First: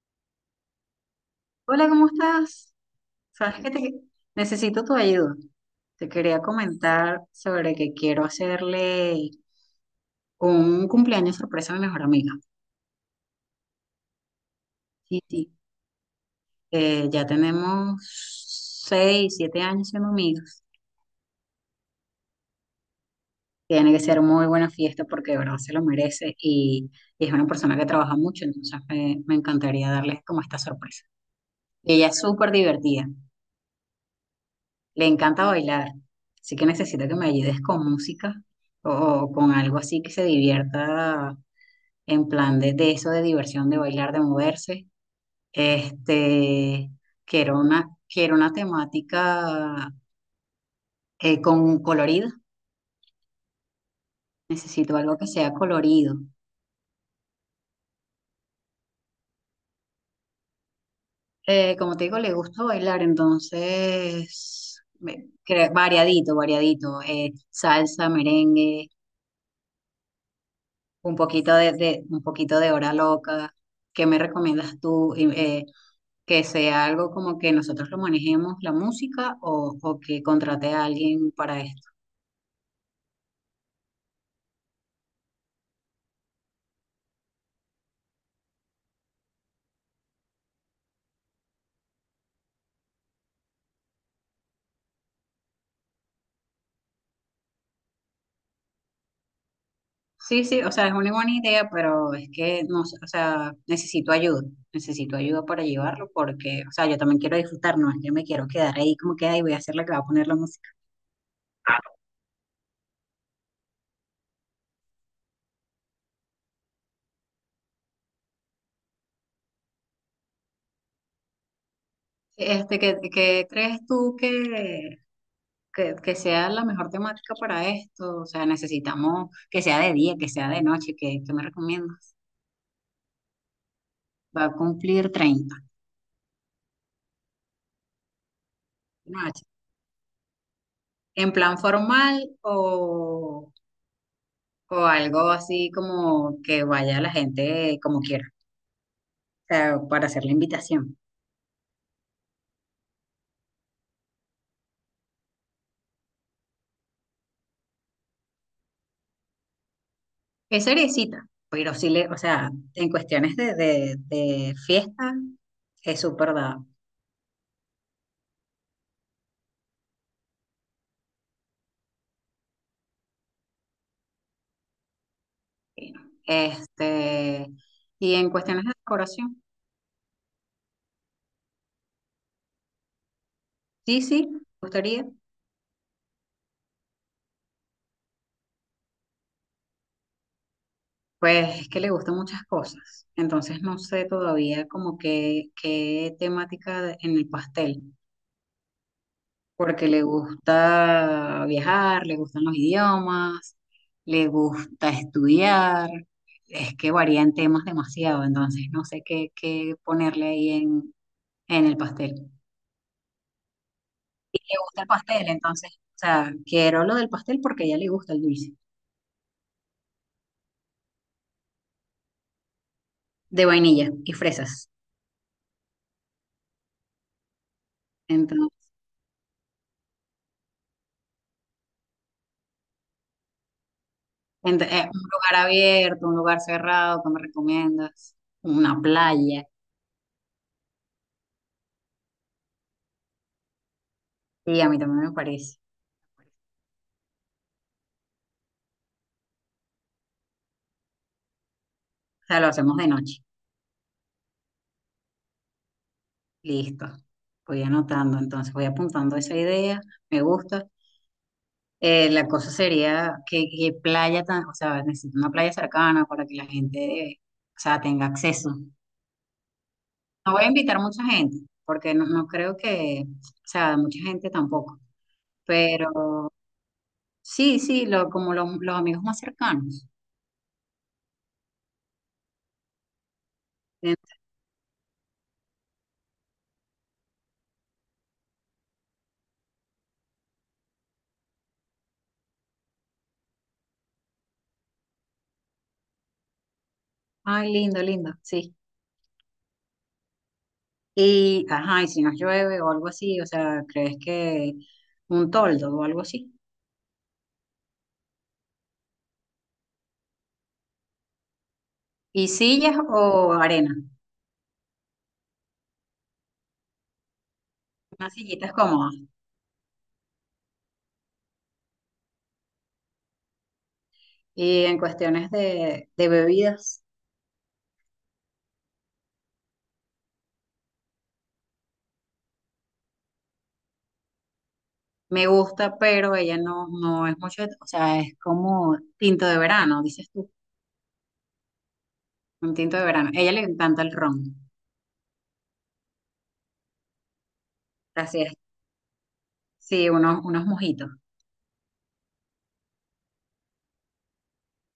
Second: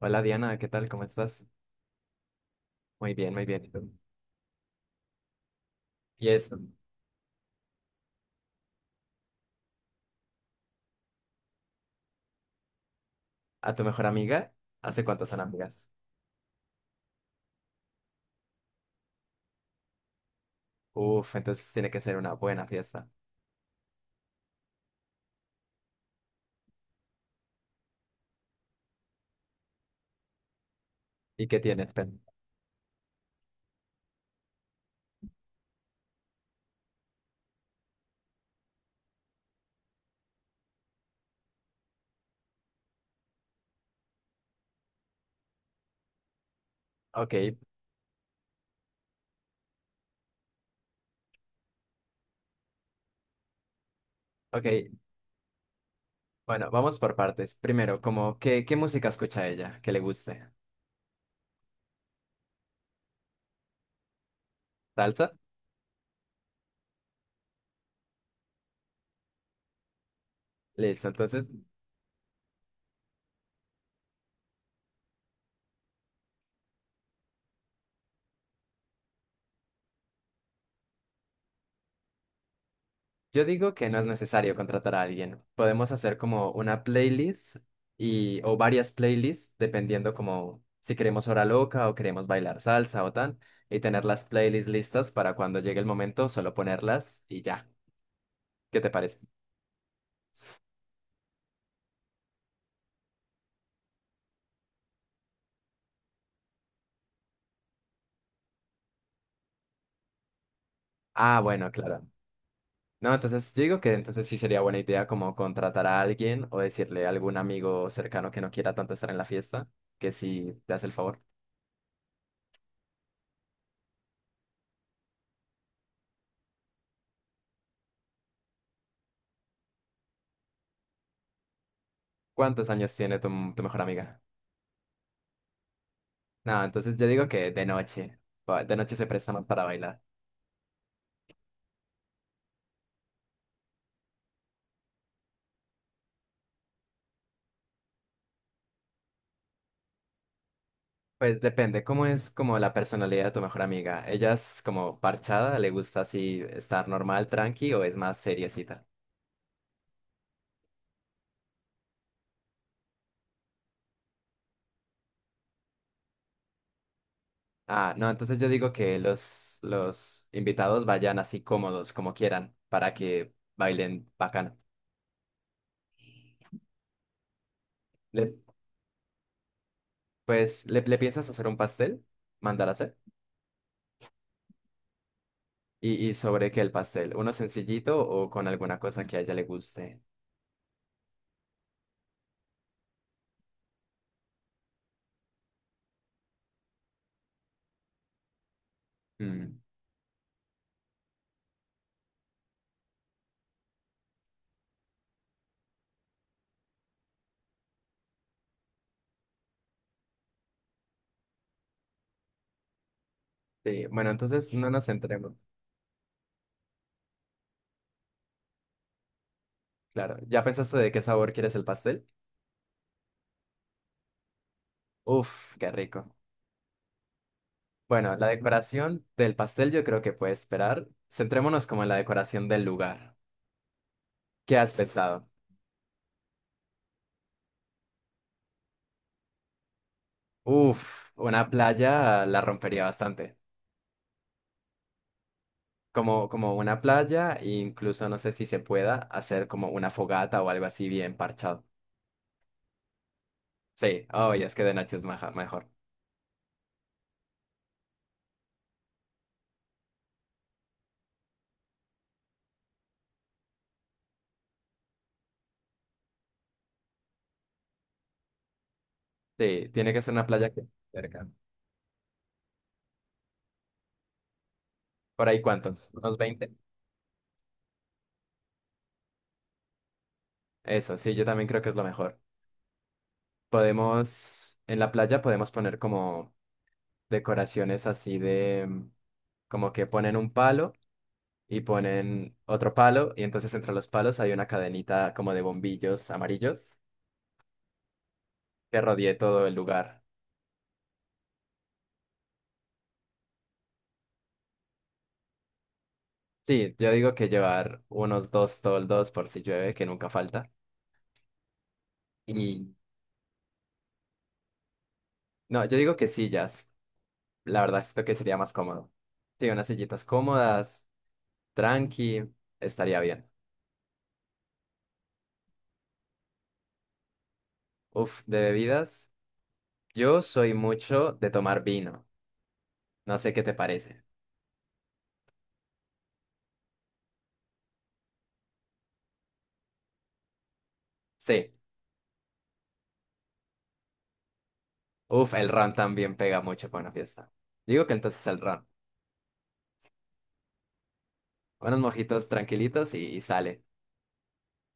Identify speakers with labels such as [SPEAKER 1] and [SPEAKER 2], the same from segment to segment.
[SPEAKER 1] Hola Diana, ¿qué tal? ¿Cómo estás?
[SPEAKER 2] Hola, ¿cómo estás?
[SPEAKER 1] Muy bien, muy
[SPEAKER 2] Sabes
[SPEAKER 1] bien.
[SPEAKER 2] que
[SPEAKER 1] ¿Y tú?
[SPEAKER 2] te necesito tu ayuda. Te
[SPEAKER 1] Y
[SPEAKER 2] quería
[SPEAKER 1] eso,
[SPEAKER 2] comentar sobre que quiero hacerle un cumpleaños sorpresa a mi mejor amiga.
[SPEAKER 1] ¿a tu mejor amiga? ¿Hace
[SPEAKER 2] Sí,
[SPEAKER 1] cuántos son
[SPEAKER 2] sí.
[SPEAKER 1] amigas?
[SPEAKER 2] Ya tenemos 6, 7 años siendo amigos.
[SPEAKER 1] Uf, entonces tiene que ser una buena fiesta.
[SPEAKER 2] Tiene que ser muy buena fiesta porque de verdad se lo merece y es una persona que trabaja mucho. Entonces me encantaría darle como esta sorpresa.
[SPEAKER 1] ¿Y qué tienes?
[SPEAKER 2] Ella es
[SPEAKER 1] ¿Pen?
[SPEAKER 2] súper divertida. Le encanta bailar, así que necesito que me ayudes con música o con algo así que se divierta en plan de eso, de diversión, de bailar, de moverse. Este,
[SPEAKER 1] Ok,
[SPEAKER 2] quiero una temática con colorido.
[SPEAKER 1] ok.
[SPEAKER 2] Necesito algo que sea colorido.
[SPEAKER 1] Bueno, vamos por partes. Primero, como, ¿qué, qué música escucha ella? Que le guste.
[SPEAKER 2] Como te digo, le gusta bailar. Entonces
[SPEAKER 1] ¿Salsa?
[SPEAKER 2] variadito, variadito, salsa, merengue,
[SPEAKER 1] Listo, entonces
[SPEAKER 2] un poquito de hora loca. ¿Qué me recomiendas tú? Y que sea algo como que nosotros lo manejemos la música, o que contrate a alguien para esto.
[SPEAKER 1] yo digo que no es necesario contratar a alguien. Podemos hacer como una playlist y o varias playlists dependiendo como si queremos hora loca o queremos bailar salsa o tan y tener las playlists listas para cuando llegue el momento solo ponerlas y ya. ¿Qué te parece?
[SPEAKER 2] Sí, sí, o sea, es una buena idea, pero es que no sé, o sea, necesito ayuda. Necesito ayuda para llevarlo porque, o sea, yo también quiero disfrutar. No es que me quiero quedar ahí como queda y voy a hacer la que va a poner la música.
[SPEAKER 1] Ah, bueno, claro. No, entonces yo digo que entonces sí sería buena idea como contratar a alguien o decirle a algún amigo cercano que no quiera tanto estar en la fiesta, que si te hace el favor.
[SPEAKER 2] Qué crees tú que sea la mejor temática para esto? O sea, ¿necesitamos que sea de día, que sea de noche? ¿Qué me recomiendas?
[SPEAKER 1] ¿Cuántos años tiene tu, tu mejor amiga?
[SPEAKER 2] Va a cumplir 30,
[SPEAKER 1] No, entonces yo digo que de noche. De noche se presta
[SPEAKER 2] noche.
[SPEAKER 1] más para bailar.
[SPEAKER 2] ¿En plan formal, o algo así como que vaya la gente como quiera? O sea, para hacer la invitación.
[SPEAKER 1] Pues depende cómo es como la personalidad de tu mejor amiga. ¿Ella es como parchada? ¿Le gusta así estar normal, tranqui o es más seriecita?
[SPEAKER 2] Es seriecita, pero sí le, o sea, en cuestiones de fiesta es súper dado.
[SPEAKER 1] Ah, no, entonces yo digo que los invitados vayan así cómodos, como quieran, para que bailen bacano.
[SPEAKER 2] Este, y en
[SPEAKER 1] Le-
[SPEAKER 2] cuestiones de decoración,
[SPEAKER 1] pues, le piensas hacer un pastel? ¿Mandar a hacer?
[SPEAKER 2] sí, sí, me gustaría.
[SPEAKER 1] Y sobre qué el pastel? ¿Uno sencillito o con alguna cosa que a ella le guste?
[SPEAKER 2] Pues es que le gustan muchas cosas, entonces no sé todavía como que qué temática en el pastel,
[SPEAKER 1] Mm,
[SPEAKER 2] porque le gusta viajar, le gustan los idiomas, le gusta estudiar. Es que varía en temas demasiado, entonces no sé qué ponerle ahí en el pastel. Le
[SPEAKER 1] sí, bueno, entonces no
[SPEAKER 2] gusta
[SPEAKER 1] nos
[SPEAKER 2] el pastel,
[SPEAKER 1] centremos.
[SPEAKER 2] entonces, o sea, quiero lo del pastel porque a ella le gusta el dulce,
[SPEAKER 1] Claro, ¿ya pensaste de qué sabor quieres el pastel?
[SPEAKER 2] de vainilla y fresas.
[SPEAKER 1] Uf, qué rico. Bueno, la decoración del pastel yo creo que puede esperar. Centrémonos como en la decoración del lugar. ¿Qué
[SPEAKER 2] Ent-
[SPEAKER 1] has
[SPEAKER 2] eh, un
[SPEAKER 1] pensado?
[SPEAKER 2] lugar abierto, un lugar cerrado, ¿qué me recomiendas? Una playa.
[SPEAKER 1] Uf, una playa la rompería bastante.
[SPEAKER 2] Sí, a mí también me parece.
[SPEAKER 1] Como, como una playa, e incluso no sé si se pueda hacer como una fogata o algo así bien parchado.
[SPEAKER 2] O sea, lo hacemos de noche.
[SPEAKER 1] Sí, oh, ya es que de noche es mejor.
[SPEAKER 2] Listo. Voy anotando, entonces voy apuntando esa idea. Me gusta. La cosa sería que playa, tan, o sea, necesito una playa cercana para que la gente, eh, o sea, tenga acceso.
[SPEAKER 1] Sí, tiene que ser una
[SPEAKER 2] No voy a
[SPEAKER 1] playa que
[SPEAKER 2] invitar mucha
[SPEAKER 1] cerca.
[SPEAKER 2] gente, porque no creo que, o sea, mucha gente tampoco.
[SPEAKER 1] ¿Por ahí cuántos? ¿Unos
[SPEAKER 2] Pero
[SPEAKER 1] 20?
[SPEAKER 2] sí, sí, como los amigos más cercanos.
[SPEAKER 1] Eso, sí, yo también creo que es lo mejor. Podemos, en la playa podemos poner como decoraciones así de, mm, como que ponen un palo y ponen otro palo y entonces entre los palos hay una cadenita como de bombillos amarillos
[SPEAKER 2] Ay, lindo, lindo, sí.
[SPEAKER 1] que rodee todo el lugar.
[SPEAKER 2] Y, ajá, y si nos llueve o algo así, o sea, ¿crees que un toldo o algo así?
[SPEAKER 1] Sí, yo digo que llevar unos dos toldos por si llueve, que nunca falta.
[SPEAKER 2] ¿Y
[SPEAKER 1] Y
[SPEAKER 2] sillas o arena?
[SPEAKER 1] no, yo digo que sillas, la verdad esto
[SPEAKER 2] Unas
[SPEAKER 1] que sería más
[SPEAKER 2] sillitas
[SPEAKER 1] cómodo.
[SPEAKER 2] cómodas.
[SPEAKER 1] Sí, unas sillitas cómodas, tranqui, estaría bien.
[SPEAKER 2] Y en cuestiones de bebidas,
[SPEAKER 1] Uf, de bebidas, yo soy mucho de tomar vino. No sé qué te parece.
[SPEAKER 2] me gusta, pero ella no es mucho, o sea, es como tinto de verano, dices tú,
[SPEAKER 1] Sí.
[SPEAKER 2] un tinto de verano. A ella le encanta el ron,
[SPEAKER 1] Uf, el ron también pega mucho con una fiesta. Digo que
[SPEAKER 2] así
[SPEAKER 1] entonces
[SPEAKER 2] es.
[SPEAKER 1] el ron.
[SPEAKER 2] Sí, unos mojitos
[SPEAKER 1] Unos mojitos tranquilitos y sale.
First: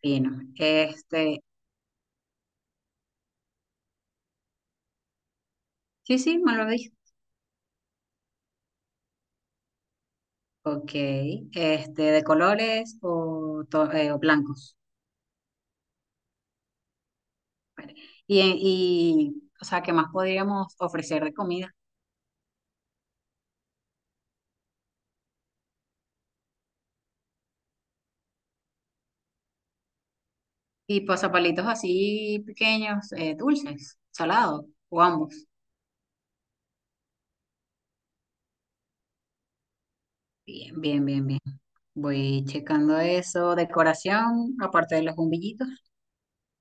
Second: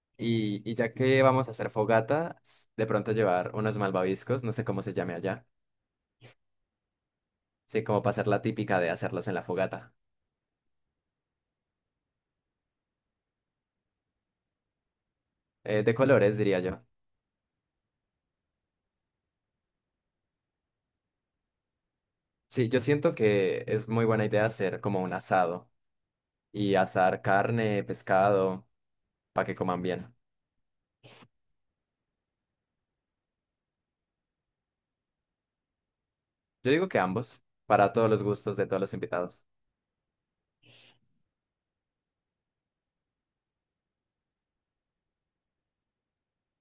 [SPEAKER 2] finos.
[SPEAKER 1] Y ya que vamos a hacer fogata, de pronto llevar unos malvaviscos, no sé cómo se llame allá.
[SPEAKER 2] Sí, sí, me lo.
[SPEAKER 1] Sí, como para hacer la típica de hacerlos en la fogata.
[SPEAKER 2] Ok, de colores, o blancos.
[SPEAKER 1] De colores, diría yo.
[SPEAKER 2] Y, o sea, ¿qué más podríamos ofrecer de comida?
[SPEAKER 1] Sí, yo siento que es muy buena idea hacer como un asado y asar carne, pescado, para que coman bien.
[SPEAKER 2] Y pasapalitos así pequeños, dulces, salados, o ambos.
[SPEAKER 1] Yo digo que ambos, para todos los gustos de todos los invitados.
[SPEAKER 2] Bien, bien, bien, bien. Voy checando eso, decoración, aparte de los bombillitos.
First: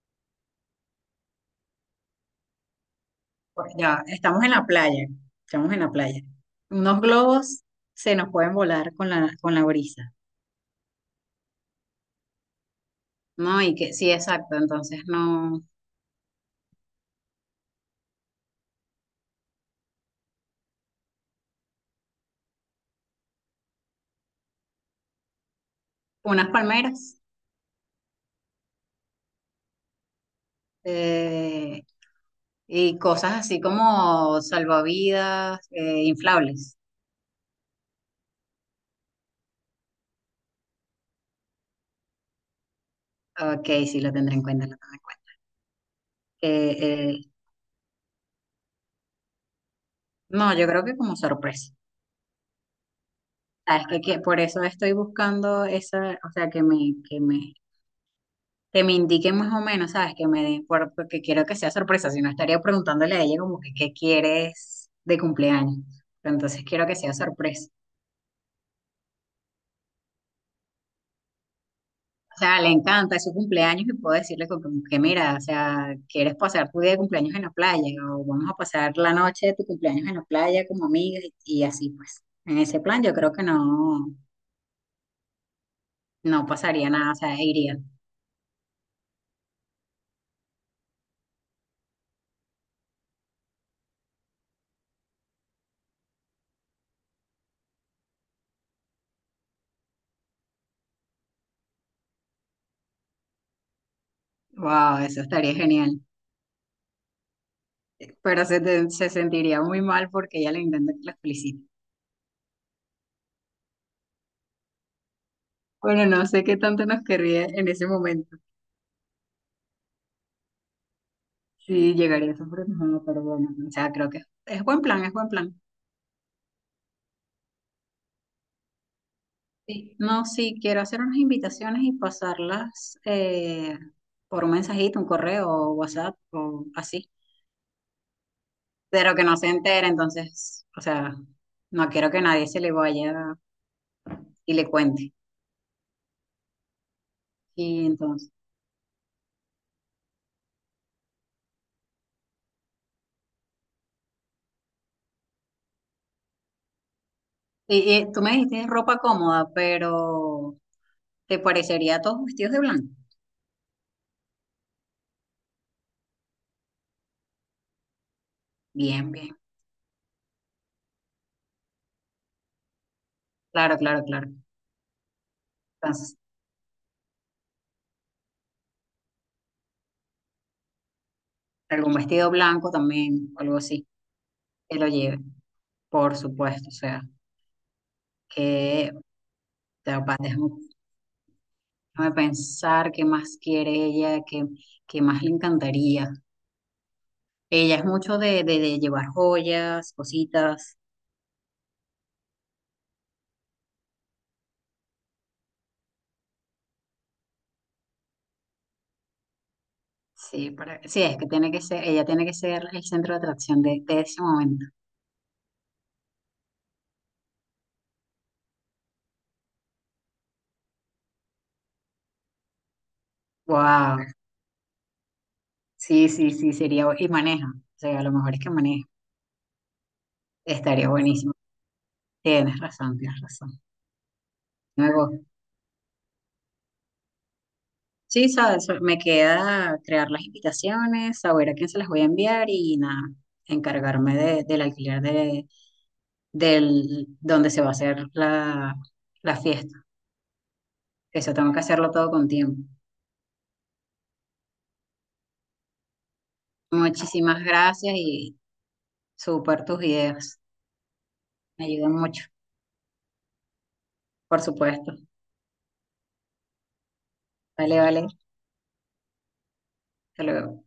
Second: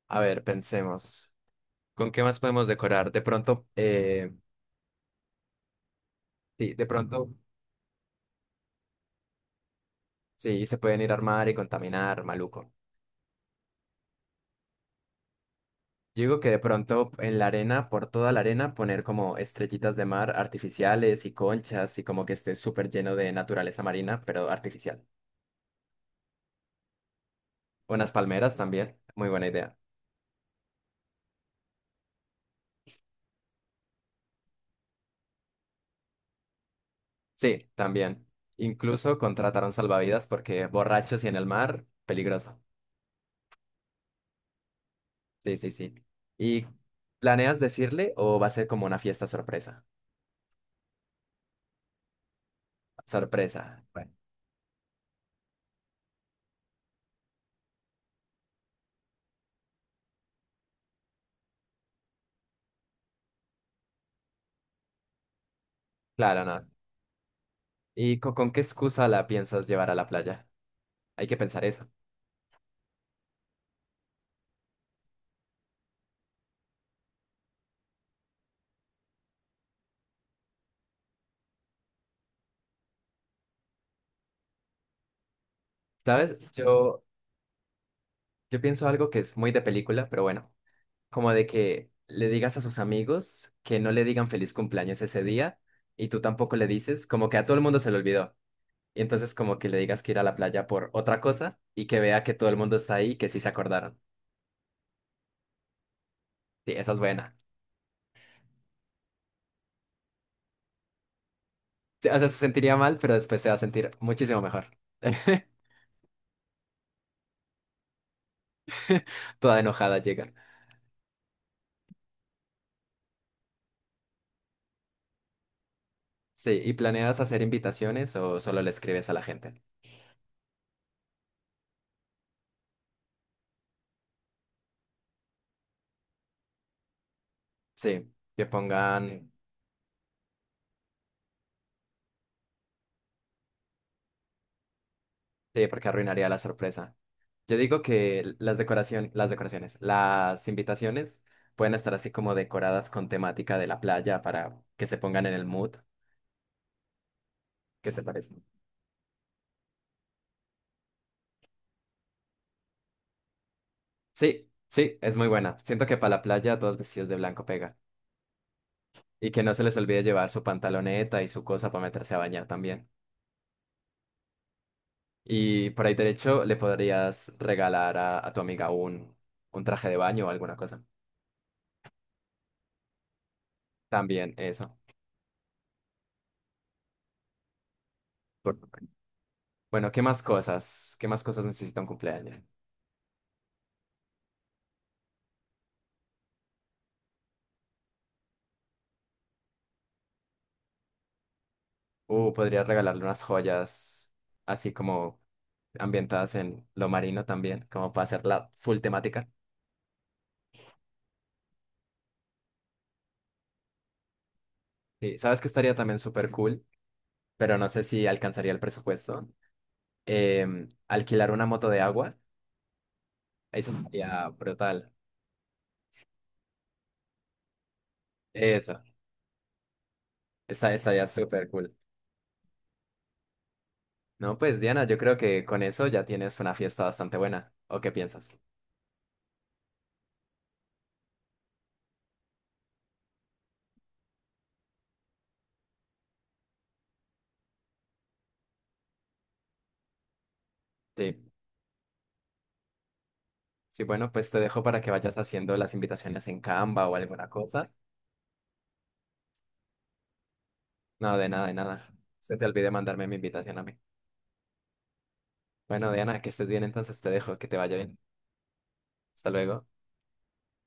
[SPEAKER 1] A ver, pensemos. ¿Con qué más podemos decorar? De pronto,
[SPEAKER 2] Pues ya, estamos en la playa, estamos en la playa.
[SPEAKER 1] sí, de
[SPEAKER 2] Unos
[SPEAKER 1] pronto,
[SPEAKER 2] globos se nos pueden volar con la brisa,
[SPEAKER 1] sí, se pueden ir a armar y contaminar, maluco.
[SPEAKER 2] ¿no? Y que, sí, exacto, entonces no,
[SPEAKER 1] Yo digo que de pronto en la arena, por toda la arena, poner como estrellitas de mar artificiales y conchas y como que esté súper lleno de naturaleza marina, pero artificial.
[SPEAKER 2] unas palmeras.
[SPEAKER 1] Unas palmeras también, muy buena idea.
[SPEAKER 2] eh, Y cosas así como salvavidas, inflables.
[SPEAKER 1] Sí, también. Incluso contrataron salvavidas porque borrachos y en el mar, peligroso.
[SPEAKER 2] Ok, sí, lo tendré en cuenta, lo tendré en cuenta.
[SPEAKER 1] Sí, sí, sí. ¿Y
[SPEAKER 2] Eh, eh,
[SPEAKER 1] planeas decirle o va a ser como una fiesta sorpresa?
[SPEAKER 2] no, yo creo que como sorpresa.
[SPEAKER 1] Sorpresa.
[SPEAKER 2] Sabes que,
[SPEAKER 1] Bueno.
[SPEAKER 2] que por eso estoy buscando esa, o sea, que me indiquen más o menos, ¿sabes? Que me den, porque quiero que sea sorpresa. Si no, estaría preguntándole a ella como que qué quieres de cumpleaños. Pero
[SPEAKER 1] Claro,
[SPEAKER 2] entonces
[SPEAKER 1] no.
[SPEAKER 2] quiero que sea sorpresa.
[SPEAKER 1] ¿Y con, qué excusa la piensas llevar a la playa? Hay que pensar eso.
[SPEAKER 2] O sea, le encanta, es su cumpleaños y puedo decirle como que mira, o sea, ¿quieres pasar tu día de cumpleaños en la playa? O vamos a pasar la noche de tu cumpleaños en la playa como amigas, y así pues. En ese plan yo creo que no,
[SPEAKER 1] ¿Sabes?
[SPEAKER 2] no pasaría
[SPEAKER 1] Yo,
[SPEAKER 2] nada, o sea, iría.
[SPEAKER 1] yo pienso algo que es muy de película, pero bueno, como de que le digas a sus amigos que no le digan feliz cumpleaños ese día y tú tampoco le dices, como que a todo el mundo se le olvidó. Y entonces como que le digas que ir a la playa por otra cosa y que vea que todo el mundo está ahí y que sí se acordaron.
[SPEAKER 2] Wow, eso estaría genial.
[SPEAKER 1] Sí, esa es buena.
[SPEAKER 2] Pero se sentiría muy mal porque ella le intenta que la felicite.
[SPEAKER 1] Sí, o sea, se sentiría mal, pero después se va a sentir muchísimo mejor.
[SPEAKER 2] Bueno, no sé qué tanto nos querría en ese momento.
[SPEAKER 1] Toda enojada llega.
[SPEAKER 2] Sí, llegaría a sorprendernos, pero bueno, o sea, creo que es buen plan, es buen plan.
[SPEAKER 1] Sí, ¿y planeas hacer invitaciones o solo le escribes a la gente?
[SPEAKER 2] Sí, no, sí, quiero hacer unas invitaciones y pasarlas, por un mensajito, un correo o WhatsApp o así,
[SPEAKER 1] Sí, que pongan,
[SPEAKER 2] pero que no se entere. Entonces, o sea, no quiero que nadie se le vaya y le cuente.
[SPEAKER 1] sí, porque arruinaría la sorpresa. Yo digo
[SPEAKER 2] Y entonces,
[SPEAKER 1] que las decoración, las decoraciones, las invitaciones pueden estar así como decoradas con temática de la playa para que se pongan en el mood. ¿Qué
[SPEAKER 2] y,
[SPEAKER 1] te
[SPEAKER 2] y tú me
[SPEAKER 1] parece?
[SPEAKER 2] dijiste ropa cómoda, pero ¿te parecería todos vestidos de blanco?
[SPEAKER 1] Sí, sí, es muy buena. Siento que para la playa todos vestidos de blanco pega.
[SPEAKER 2] Bien,
[SPEAKER 1] Y
[SPEAKER 2] bien,
[SPEAKER 1] que no se les olvide llevar su pantaloneta y su cosa para meterse a bañar también.
[SPEAKER 2] claro, claro, claro.
[SPEAKER 1] Y por ahí
[SPEAKER 2] Entonces,
[SPEAKER 1] derecho le podrías regalar a tu amiga un traje de baño o alguna cosa.
[SPEAKER 2] algún vestido blanco también, o algo así,
[SPEAKER 1] También eso.
[SPEAKER 2] que lo lleve, por supuesto. O sea, que
[SPEAKER 1] Bueno,
[SPEAKER 2] te
[SPEAKER 1] ¿qué más cosas? ¿Qué más cosas necesita un
[SPEAKER 2] déjame
[SPEAKER 1] cumpleaños?
[SPEAKER 2] pensar qué más quiere ella, qué más le encantaría. Ella es mucho de llevar joyas, cositas.
[SPEAKER 1] Podría regalarle unas joyas así como ambientadas en lo marino también, como para hacer la full temática.
[SPEAKER 2] Sí, para, sí, es que tiene que ser, ella tiene que ser el centro de atracción de ese momento.
[SPEAKER 1] Sí, sabes que estaría también súper cool, pero no sé si alcanzaría el presupuesto. Alquilar una moto de agua, eso
[SPEAKER 2] Wow,
[SPEAKER 1] sería brutal.
[SPEAKER 2] sí, sí, sí, sería, y maneja, o sea, a lo mejor es que
[SPEAKER 1] Eso,
[SPEAKER 2] maneja,
[SPEAKER 1] esa
[SPEAKER 2] estaría
[SPEAKER 1] estaría
[SPEAKER 2] buenísimo.
[SPEAKER 1] súper cool.
[SPEAKER 2] Tienes razón, tienes razón.
[SPEAKER 1] No, pues Diana,
[SPEAKER 2] Me
[SPEAKER 1] yo
[SPEAKER 2] gu-
[SPEAKER 1] creo que con eso ya tienes una fiesta bastante buena. ¿O qué
[SPEAKER 2] Sí,
[SPEAKER 1] piensas?
[SPEAKER 2] sabes, me queda crear las invitaciones, saber a quién se las voy a enviar y nada, encargarme del alquiler de del donde se va a hacer la fiesta.
[SPEAKER 1] Sí,
[SPEAKER 2] Eso tengo que hacerlo todo con tiempo.
[SPEAKER 1] sí, bueno, pues te dejo para que vayas haciendo las invitaciones en Canva o alguna
[SPEAKER 2] Muchísimas
[SPEAKER 1] cosa.
[SPEAKER 2] gracias y súper tus ideas.
[SPEAKER 1] No, de nada, de
[SPEAKER 2] Me
[SPEAKER 1] nada.
[SPEAKER 2] ayudan mucho,
[SPEAKER 1] Se te olvidó mandarme mi invitación a mí.
[SPEAKER 2] por supuesto.
[SPEAKER 1] Bueno, Diana, que estés bien, entonces te dejo, que te vaya
[SPEAKER 2] Vale,
[SPEAKER 1] bien.
[SPEAKER 2] vale.
[SPEAKER 1] Hasta luego.
[SPEAKER 2] Hasta luego.